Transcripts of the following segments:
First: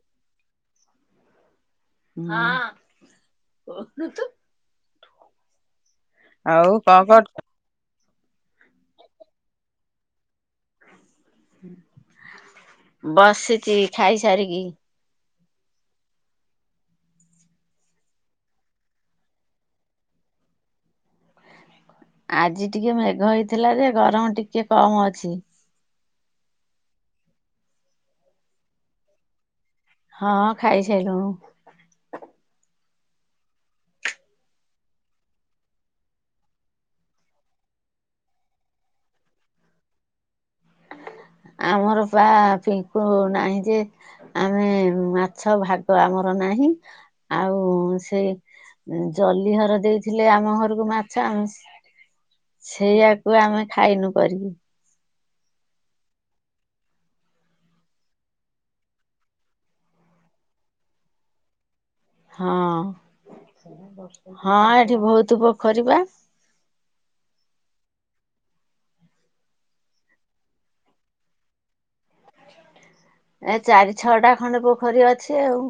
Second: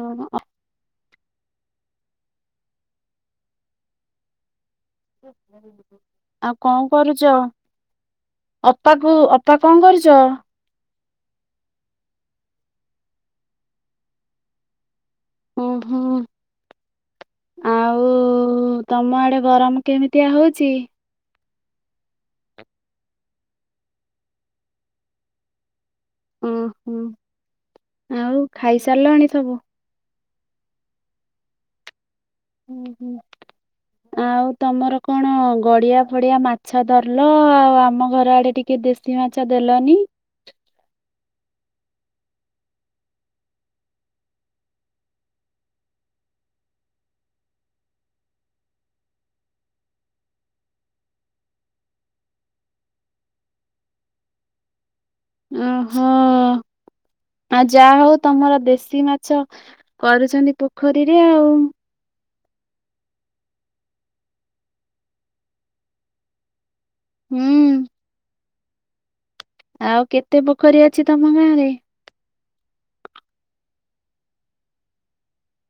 ଓ ହଁ ଅ। ହଁ ହସୁଚୁ। ଆଉ କଣ କରୁଚ। ଅପାକୁ ଅପା କଣ କରୁଚ। ବସିଚି ଖାଇ ସାରିକି। ଅ ହଁ। ଆଉ ତମ ଆଡେ ଗରମ କେମିତିଆ ହଉଛି। ଆଜି ଟିକେ ମେଘ ହେଇଥିଲା ଯେ ଗରମ ଟିକେ କମ ଅଛି। ଓହୋ ଆଉ ଖାଇସାରିଲାଣିଥବୁ। ହଁ ଖାଇସାଇଲୁଣୁ। ହୁଁ ହୁଁ। ଆଉ ତମର କଣ ଗଡିଆ ଫଡିଆ ମାଛ ଧରିଲ ଆଉ ଆମ ଘର ଆଡେ ଟିକେ ଦେଶ ସି ମାଛ ଦେଲନି। ଆମର ପା ପିଙ୍କୁ ନାହିଁ ଯେ ଆମେ ମାଛ ଭାଗ ଆମର ନାହିଁ ଆଉ ସେ ଜଲି ଘର ଦେଇଥିଲେ ଆମ ଘରକୁ ମାଛ ଆମ ସେ ସେଇଆାକୁ ଆମେ ଖାଇନୁ କରିକି। ଓହୋ। ଆ ଯାହା ହଉ ତମର ଦେଶୀ ମାଛ କରୁଛନ୍ତି ପୋଖରୀରେ ଆଉ। ହଁ ହଁ ଏଠି ବହୁତ ପୋଖରୀ ପା। ହୁଁ। ଆଉ କେତେ ପୋଖରୀ ଅଛି ତମ ଗାଁରେ। ଏ ଚାରି ଛଅଟା ଖଣ୍ଡେ ପୋଖରୀ ଅଛି ଆଉ।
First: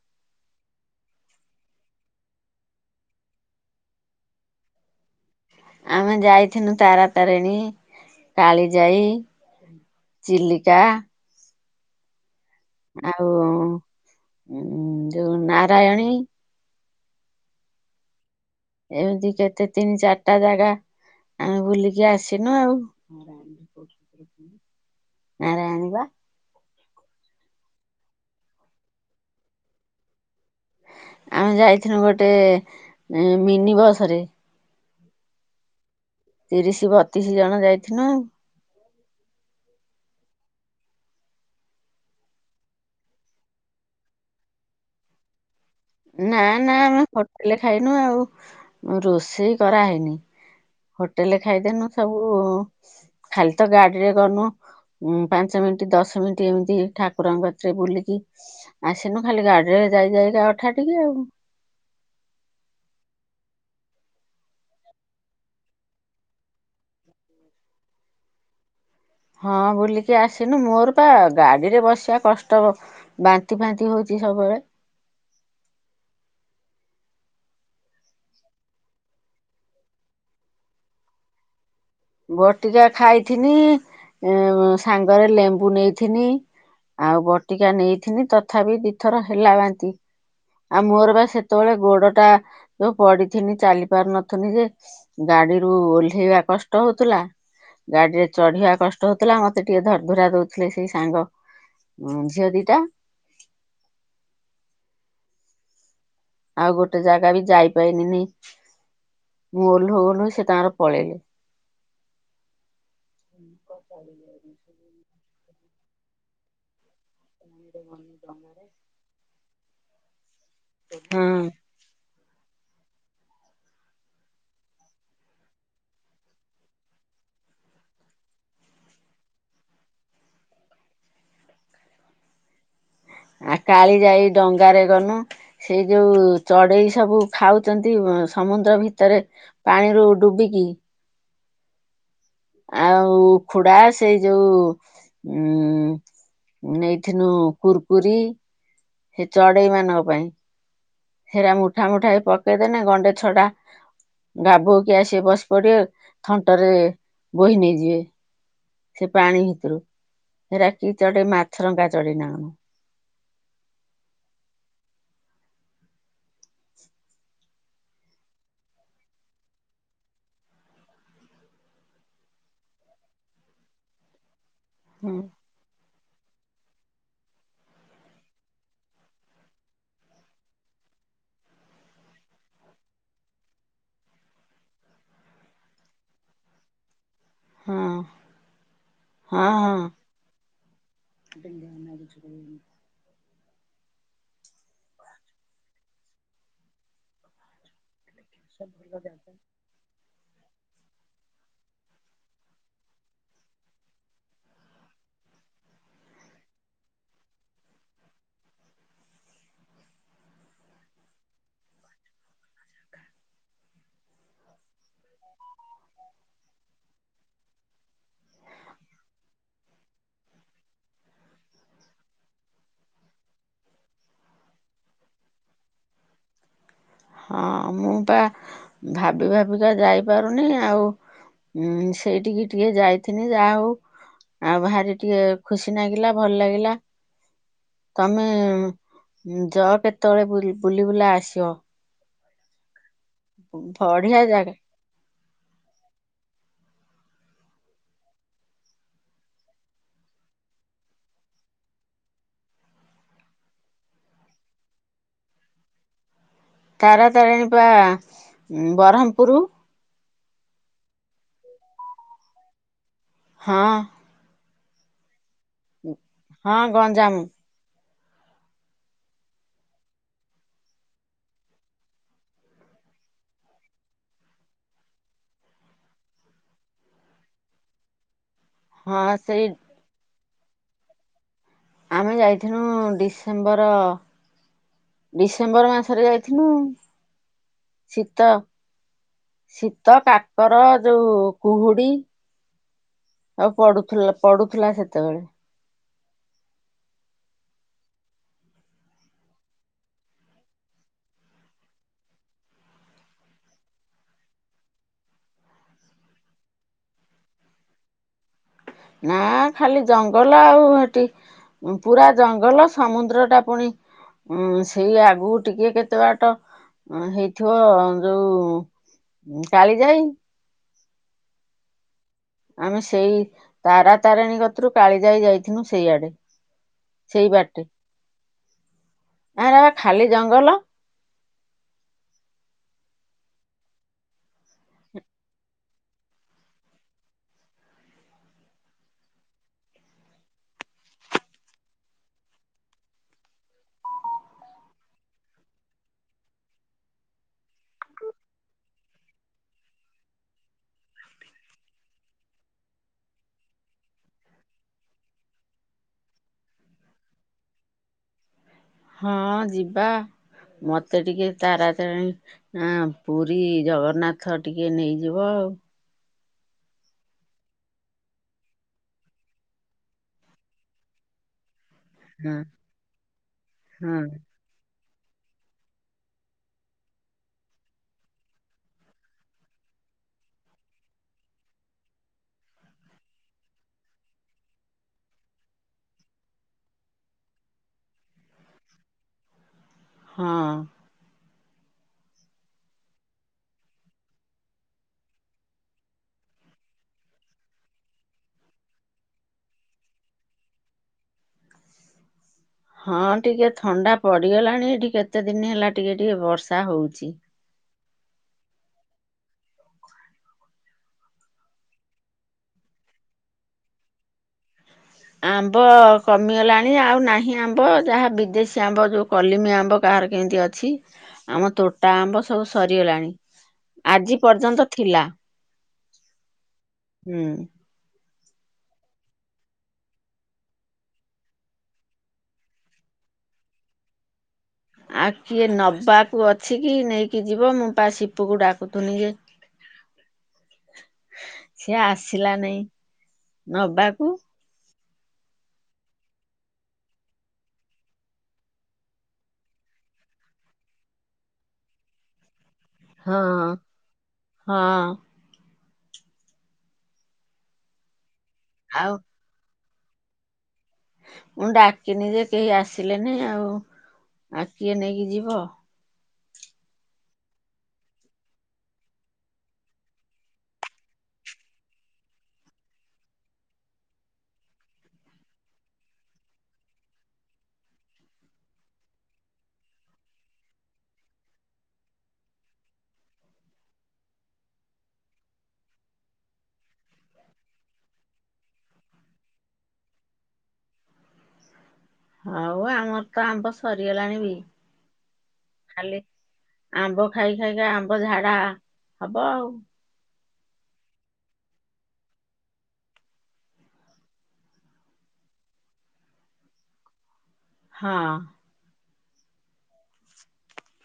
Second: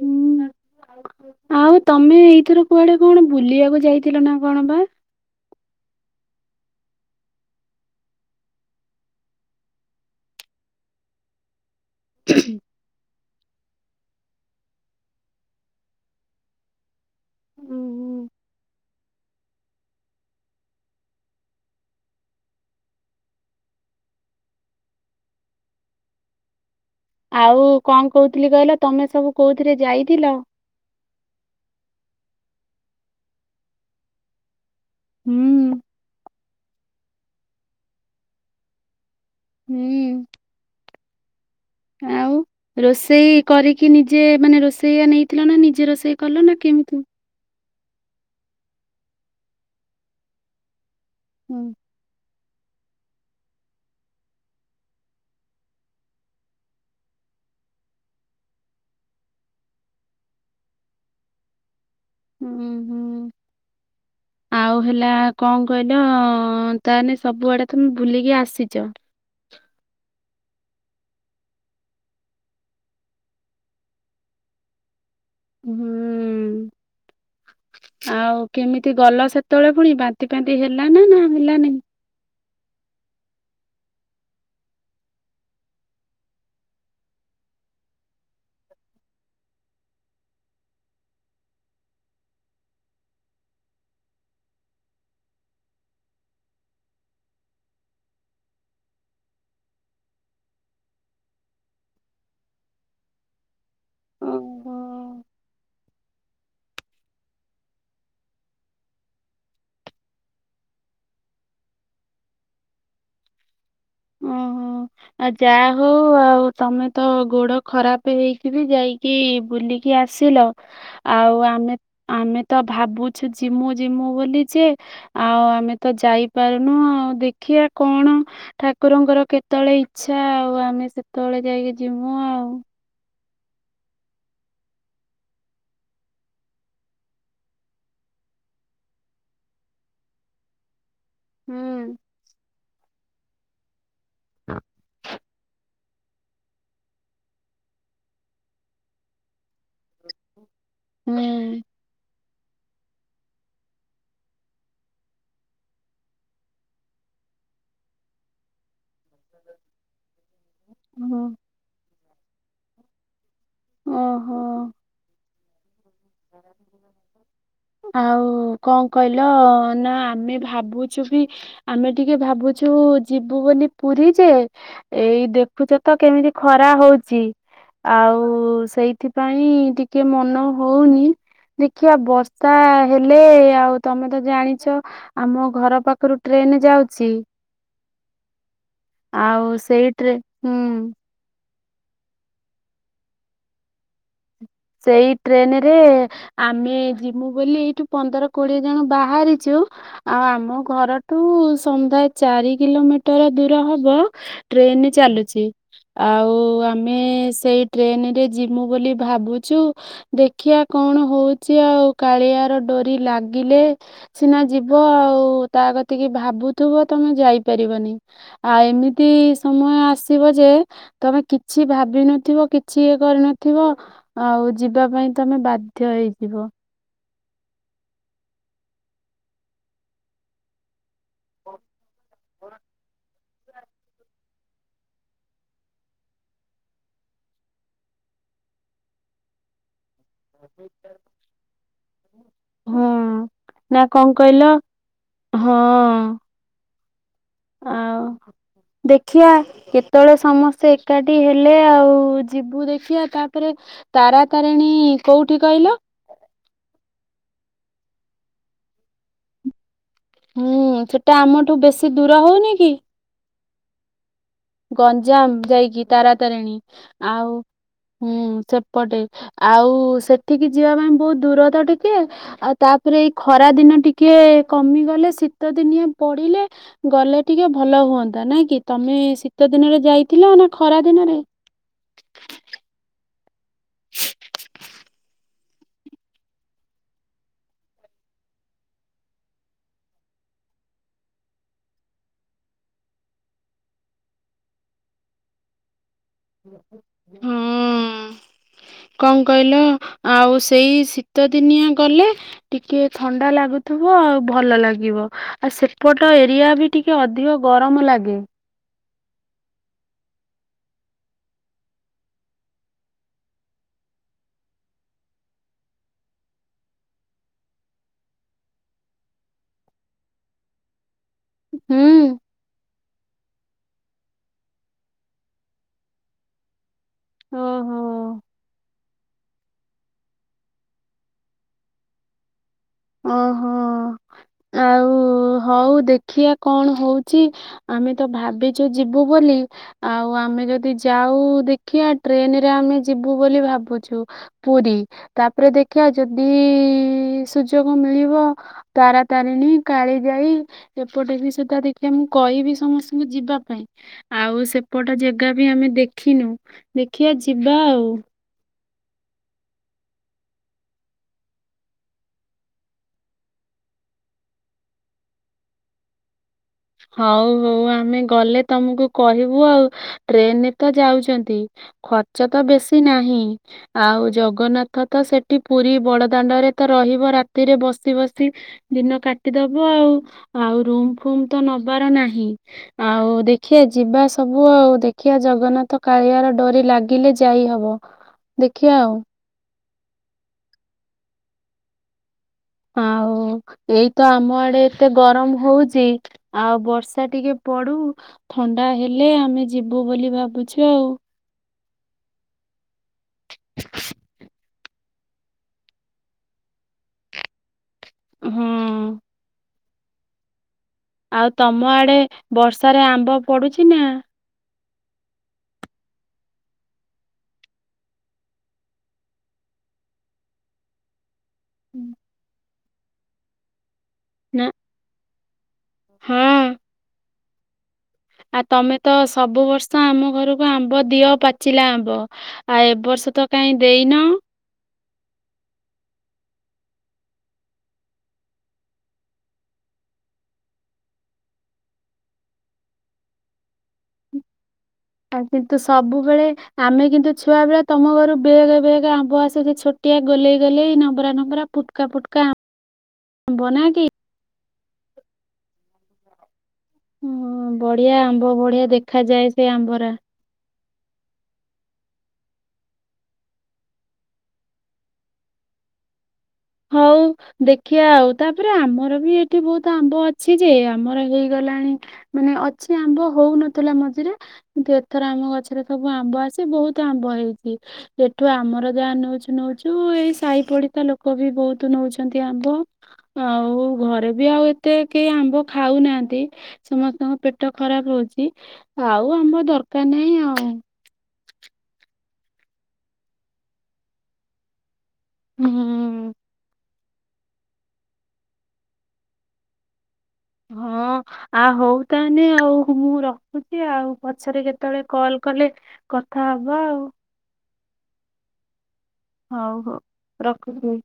ହୁଁ। ଆଉ ତମେ ଏଇଥର କୁଆଡେ କଣ ବୁଲିବାକୁ ଯାଇଥିଲ ନା କଣ ବା। ଆମେ ଯାଇିନୁ ତାରାତାରିଣୀ କାଳି ଯାଇ। ଚିଲିକା। ହ ଆଉ ଯୋଉ ନାରାୟଣୀ। ଉୁଁ ହୁଁ। ଏମିତି କେତେ ତିନି ଚାରିଟା ଜାଗା ଆମେ ବୁଲିକି ଆସିନୁ ଆଉ। ଆରେ ଆଣିବା। ଆଉ କଣ କହୁଥିଲି କହିଲ ତମେ ସବୁ କୋଉଥିରେ ଯାଇଥିଲ। ଆମେ ଯାଇଥିଲୁ ଗୋଟେ ମିନି ବସ୍ ରେ। ହୁଁ। ତିରିଶି ବତିଶି ଜଣ ଯାଇଥିନୁ ଆଉ। ହୁଁ। ଆଉ ରୋଷେଇ କରିକି ନିଜେ ମାନେ ରୋଷେଇଆ ନେଇ ଥିଲ ନା ନିଜେ ରୋଷେଇ କଲ ନା କେମିତି ହେଲେ ଖାଇନୁଆଉ ରୋଷେଇ କରାହେଇନି ହୋଟେଲରେ ହୁଁ ଖାଇଦେନୁ। ସବୁ ଖାଲିତ ଗାଡିରେ ଗନୁ। ଉଁ ପାଞ୍ଚ ମିନିଟ୍, ଦଶ ମିନିଟ୍ ଏମିତି ହେଇ ଠାକୁରଙ୍କ କତିରେ ବୁଲିକି ଆସିନୁ ଖାଲି ଗାଡିରେ ଯାଇ ଯାଇକା ଅଠା ଠିକି ଆଉ। ହୁଁ ହୁଁ ଆ। ଆଉ ହେଲା କଣ କହିଲ ତାମାନେ ସବୁଆଡେ ତମେ ବୁଲିକି ଆସିଛ। ହଁ ବୁଲିକି ଆସିନୁ ମୋରପା ଗାଡ଼ିରେ ବସିବା କଷ୍ଟ ବାନ୍ତି ଫାନ୍ତି ହଉଛି ସବୁବେଳେ। ହୁଁ। ଆଉ କେମିତି ଗଲ ସେତେବେଳେ ପୁଣି ବାନ୍ତି ଫାନ୍ତି ହେଲାନା ନା ହେଲାନି। ବଟିକା ଖାଇଥିନି ଏଁ ସାଙ୍ଗରେ ଲେମ୍ବୁ ନେଇଥିନି। ଆଉ ବଟିକା ନେଇଥିନି ତଥାପି ଦି ଥର ହେଲା ବାନ୍ତି। ଆଉ ମୋରବା ସେତେବେଳେ ଗୋଡଟା ଯୋଉ ପଡିଥିନି ଚାଲି ପାରୁନଥିଲି ଯେ ଗାଡିରୁୁ ଓହ୍ଲେଇବା କ କଷ୍ଟ ହଉଥିଲା ଗାଡିରେ ଚଢିବା କଷ୍ଟ ହଉଥିଲା ମତେ ଟିକେ ଧରି ଧୁରା ଦଉଥିଲେ ସେଇ ସାଙ୍ଗ। ହୁଁ ଝିଅ ଦିଟା। ଓହୋ। ଆଉ ଗୋଟେ ଜାଗା ବି ଯାଇପାଇଲିନି, ମୁଁ ଓହ୍ଲୋଉ ଓହ୍ଲୋଉ ସେ ତାଙ୍କର ପଳେଇଲେ। [unintelligible] ଅ ହ ଆଉ ଯାହା ହଉ ଆଉ ତମେ ତ ଗୋଡ ଖରାପ ହେଇକିବି ଯାଇକି ବୁଲିକି ଆସିଲ, ଆଉ ହଁ ଆମେ ଆମେ ତ ଭାବୁଛୁ ଯିମୁ ଯିମୁ ବୋଲି ଯେ ଆଉ ଆମେ ତ ଯାଇପାରୁନୁ, ଆଉ ଦେଖିବା କଣ ଠା ଠାକୁରଙ୍କର କେତେବେଳେ ଇଚ୍ଛା, ଆଉ ଆମେ ସେତେବେଳେ ଯାଇକି ଯିବୁ ଆଉ। ଆ କାଳିଜାଇ ଡଙ୍ଗାରେ ଗନୁ। ସେଇ ଯୋଉ ଚଢେଇ ସବୁ ଖାଉଛନ୍ତି ସମୁଦ୍ର ଭିତରେ। ପାଣିରୁ ଡୁବିକି। ହୁଁ। ଆଉ ଉଖୁଡା, ସେଇ ଯୋଉ ଉଁ ନେଇଥିଲୁ କୁୁରକୁରି, ସେ ଚଢେଇ ମାନଙ୍କ ପାଇଁ। ହେରା ହୁଁ। ମୁଠା ମୁଠା ପକେଇଦେନେ ଗଣ୍ଡେ ଛଡା ଗାଭଉକି ଆସି ବସି ପଡିବେ ଥଣ୍ଟରେ ବୋହି ନେଇଯିବେ। ସେ ପାଣି ଭିତରୁ, ସେରା କି ହୁଁ ଚଢେଇ ମାଛରଙ୍କା ଚଢ଼େଇ ନା କଣ। ଓହୋ। [unintelligible] ଆଉ କଣ କହିଲ ନା ଆମେ ଭାବୁଛୁ ବି ଆମେ ଟିକେ ଭାବୁଛୁ ଯିବୁ ବୋଲି ପୁରୀ ଯେ, ହଁ ଏଇ ଦେ ଦେଖୁଚତ କେମିତି ଖରା ହଉଛି। ଆଉ ସେଇଥିପାଇଁ ଟିକେ ମନ ହଉନି। ଦେଖିବା ବର୍ଷା ହେଲେ ଆଉ ତମେ ତ ଜାଣିଚ। ଆମ ଘର ପାଖରୁ ଟ୍ରେନ ଯାଉଛି। ହଁ। ହଁ ଆଉ ହଁ। ସେଇ ଟ୍ରେ, ହୁଁ। [unintelligible] ସେଇ ଟ୍ରେନରେ ଆମେ ଯିବୁ ବୋଲି ଏଠି ପନ୍ଦର କୋଡିଏ ଜଣ ବାହାରିଛୁ। ଆଉ ଆମ ଘରଠୁ ସମୁଦାୟ ଚାରି କିଲୋମିଟର ଦୂର ହବ। ଟ୍ରେନ ଚାଲୁଛି। ଆଉ ଆମେ ସେଇ ଟ୍ରେନରେ ଯିମୁ ବୋଲି ଭାବୁ ଚୁ ଦେଖଆ କଣ ହଉଚି ଆଉ କାଳିଆର ଡୁରି ଲାଗିଲେ। ସିନା ଯିବ ଆଉ ତା କତିକିି ଭାବୁଥିବ ତମେ ଯାଇପାରିବନି। ଆଉ ଏମିତି ସମୟ ଆସିବ ଯେ। ତମେ କିଛି ଭାବିିନଥିବ କିଛି ଇଏ କରିନଥିବ। ଆଉ ଯିବା ପାଇଁ ତମେ ବାଧ୍ୟ ହେଇଯିବ। ହଁ ମୁଁ ବା ଭାବି ଭାବିକା ଯାଇପାରୁନି ଆଉ। ହଁ ସେଇଠିକି ଟିକେ ଯାଏ ଯା ହଉ ଆଉ ଭାରି ଟିକେ ଖୁସି ନାଗିଲା ଭଲ ଲାଗିଲା। ତମେ ଯଅ କେତେବେଳେ ବୁଲି ବୁଲା ଆସିବ। ହଁ ନା କଣ ବଢିଆ କହିଲ ଜାଗା ହଁ। ଆଉ ଦେଖିଆ। କେତେବେଳେ ସମସ୍ତେ ଏକାଠି ହେଲେ ଆଉ ଯିବୁ ଦେଖିଆ ତାପରେ। ତାରା ତାରେଣୀ କୋଉଠି କହିଲ? ତାର ତାରିଣୀି ପା ବ୍ରହ୍ମପୁରୁ। ହୁଁ ସେଟା ଆମଠୁ ବେଶି ଦୂର ହଉନି କି? ହଁ। ଗଞ୍ଜାମ ଯାଇକି ତାରାତାରେଣୀ ହଁ ଗଞ୍ଜାମ ଆଉ ହୁଁ ସେପଟେ ଆଉ ସେଠିକି ଯିବା ପାଇଁ ବହୁତ ଦୂର ତ ଟିକେ। ଆଉ ତାପରେ ଏଇ ଖରା ଦିନ ଟିକେ କମିଗଲେ ଶୀତ ଦିନିଆ ପଡିଲେ ଗଲେ ଟିକେ ଭଲ ହୁଅନ୍ତା ନାଇଁ କି ତମେ ହଁ ସେଇ ଶୀତ ଦିନରେ ଯାଇଥିଲ ନା ଖରା ଦିନରେ? ଆମେ ଯାଇଥିନୁ ଡିସେମ୍ବର ଡିଶେ ଡିସେମ୍ବର ମାସରେ ଯାଇଥିନୁ ଶୀତ ଶୀତ କାକର ଯୋଉ କୁହୁଡି ଆଉ ପଡୁଥିଲା ପଡୁଥିଲା ସେତେବେଳେ। ହୁଁ ଉଁ। କଣ କହିଲ ଆଉ ସେଇ ଶୀତ ଦିନିଆ ଗଲେ ଟିକେ ଥଣ୍ଡା ଲାଗୁଥିବ ଆଉ ଭଲ ଲାଗିବ ଆ ସେପଟ ଏରିଆ ବି ଟି ଟିକେ ଅଧିକ ଗରମ ଲାଗେ। ନାଁ ଖାଲି ଜଙ୍ଗଲ ଆଉ ହେଠି। ପୁରା ଜଙ୍ଗଲ ସମୁଦ୍ର ଟା ପୁଣି ଉଁ ସେଇ ଆଗକୁ ଟିକେ କେତେ ବାଟ ହେଇଥିବ ଯୋଉ ଉଁ କାଳି ଯାଇ। ହୁଁ। ଆମେ ସେଇ ତାରା ତାରେଣୀ କତିରୁ କାଳିଯାଇ ଯାଇଥିଲୁ ସେଇଆଡେ। ସେଇ ବାଟେ ଓହୋ। ଏରା ବା ଖାଲି ଜଙ୍ଗଲ। ଓହୋ ଆଉ ହଉ ଦେଖିଆ କଣ ହଉଛି। ଆମେ ତ ଭାବିଛୁ ଯିବୁ ବୋଲି। ଆଉ ଆମେ ଯଦି ଯାଉ ଦେଖିଆ ଟ୍ରେନରେ ଆମେ ଯିବୁ ବୋଲି ଭାବୁଛୁ। ପୁରୀ ତାପରେ ଦେଖିବା ଯଦି ସୁଯୋଗ ମିଳିବ ତାରାତାରିଣୀ କାଳି ଯାଇ ଏପଟେ ବି ସେଟା ଦେଖିବା ମୁଁ କହିବି ସମସ୍ତଙ୍କୁ ଯିବା ପାଇଁ। ଆଉ ସେପଟ ଜେଗାବି ଆମେ ଦେଖିନୁ ଦେଖିଆ ଯିବା ଆଉ। ହଁ ଯିବା ମତେ ଟିକେ ତାରା ତାରେଣୀ ଆଁ ପୁରୀ ଜଗନ୍ନାଥ ଟିକେ ନେଇଯିବ ଆଉ। ହଉ ହଉ ଆମେ ଗଲେ ତମକୁ କହିବୁ ଆଉ। ଟ୍ରେନରେ ତ ଯାଉଛନ୍ତି ଖର୍ଚ୍ଚ ତ ବେଶୀ ନାହିଁ ହଁ ଆଉ ଜଗନ୍ନାଥ ନାଥ ସେଠି ପୁରୀ ବଡ଼ଦାଣ୍ଡରେ ତ ରହିବ ରାତିରେ ବସି ବସି ଦିନ କାଟିଦବ ଆଉ ଆଉ ରୁମ ଫୁମ ତ ନବାର ନାହିଁ। ଆଉ ଦେଖଆ ଯିବା ସବୁ ଆଉ ଦେଖିଆ ଜଗନ୍ନାଥ କାଳିଆର ଡୋରି ଲାଗିଲେ ଯାଇ ହବ। ଦେଖିବା ଆଉ। ହଁ। ଆଉ ଏଇତ ଆମ ଆଡେ ଏତେ ଗରମ ହଉଛି। ଆଉ ବର୍ଷା ଟିକେ ପଡୁ ଥଣ୍ଡା ହେଲେ ଆମେ ଯିବୁ ବୋଲି ଭାବୁଛୁ ଆଉ। ହଁ ଟିକେ ଥଣ୍ଡା ପଡିଗଲାଣି ଏଠି କେତେ ଦିନ ହେଲା ଟିକେ ଟିକେ ବର୍ଷା ହଉଛି। ହଁ। ଆଉ ତମ ଆଡେ ବର୍ଷାରେ ଆମ୍ବ ପଡୁଛି ନା? ଆମ୍ବ କମିଗଲାଣି ଆଉ ନାହିଁ ଆମ୍ବ ଯାହା ବିଦେଶୀ ଆମ୍ବ ଯଉ କଲିମି ଆମ୍ବ କାହାର କେମିତି ଅଛି। ଆମ ତୋଟା ଆମ୍ବ ସବୁ ସରିଗଲାଣି ଆଜି ନା ପର୍ଯ୍ୟନ୍ତ ଥିଲା। ହଁ। ହୁଁ। ଆ ତମେ ତ ସବୁ ବର୍ଷ ଆମ ଘରକୁ, ଆମ୍ବ, ଦିଅ ପାଚିଲା ଆମ୍ବ। ଆ ଏବର୍ଷ ତ କାଇଁ ଦେଇନ? ଆ କିଏ ନବାକୁ ଅଛି କି ନେଇକି ଯିବ, ମୁଁ ପା ସିପୁକୁ ଡାକୁଥନି ଯେ ସିଏ ଆସିଲା ନେଇଁ ନବାକୁ। ଆଉ କିନ୍ତୁ ସବୁବେଳେ ଆମେ କିନ୍ତୁ ଛୁଆବେଳେ ତମ ଘରୁ ବେଗେ-ବେଗେ ଆମ୍ବ ଆସୁଛି ଛୋ ଟିଆ ଗୋଲେଇ ଗୋଲେଇ ନମ୍ୱରା ନମ୍ୱରା ଫୁଟକା-ଫୁଟକା ଆ ହଁ-ହଁ। ହ ବଢିଆ ଆମ୍ବ ବଢିଆ ଆଉ ଦେଖାାଯାଏ, ସେ ଆମ୍ବରା। ମୁଁ ଡାକିନି ଯେ କେହି ଆସିଲେନି, ଆଉ ଆ କିଏ ନେଇକି ଯିବ। ହଉ। ଦେଖିଆ ଆଉ ତାପରେ ଆମର ବି ଏଠି ବହୁତ୍ ଆମ୍ବ ଅଛି ଯେ, ଆମର ହେଇଗଲାଣି। ମାନେ ଅଛି ଆମ୍ବ ହଉନଥିଲା ମଝିରେ। କିନ୍ତୁ ଏଥର ଆମ ଗଛରେ ସବୁ ଆମ୍ବ ଆସି ବହୁତ୍ ଆମ୍ବ ହେଇଚି। ସେଠୁ ଆମର ଯାହା ନଉଚୁ ନଉଛୁ ଏଇ ସାହି ପଡିସା ଲୋକ କ ବି ବହୁତୁ ନଉଛନ୍ତି ଆମ୍ବ। ଆଉ ଘରେ ବି ଆଉ ଏତେ କେହି ଆମ୍ବ ଖାଉନାହାନ୍ତି। ସମସ୍ତଙ୍କ ପେଟ ଖରାପ୍ ରହୁଛି ଆଉ ଆମ୍ୱ ଦରକାର୍ ନାହିଁ ଆଉ। ହଉ ଆମର ତ ଆମ୍ବ ସରିଗଲାଣି ବି, ହୁଁ। ଖାଲି ଆମ୍ବ ଖାଇ ଖାଇକା ଆମ୍ବ ଝାଡା ହବ ଆଉ। ହଁ। ଆ ହଉ ତାହେନେ ଆଉ ମୁଁ ରଖୁଚି ଆଉ, ପଛେରେ କେତବଳେ କଲ୍ କଲେ କଥା ହବା ଆଉ। ହଁ। ହଉ-ହଉ ରଖୁଚି।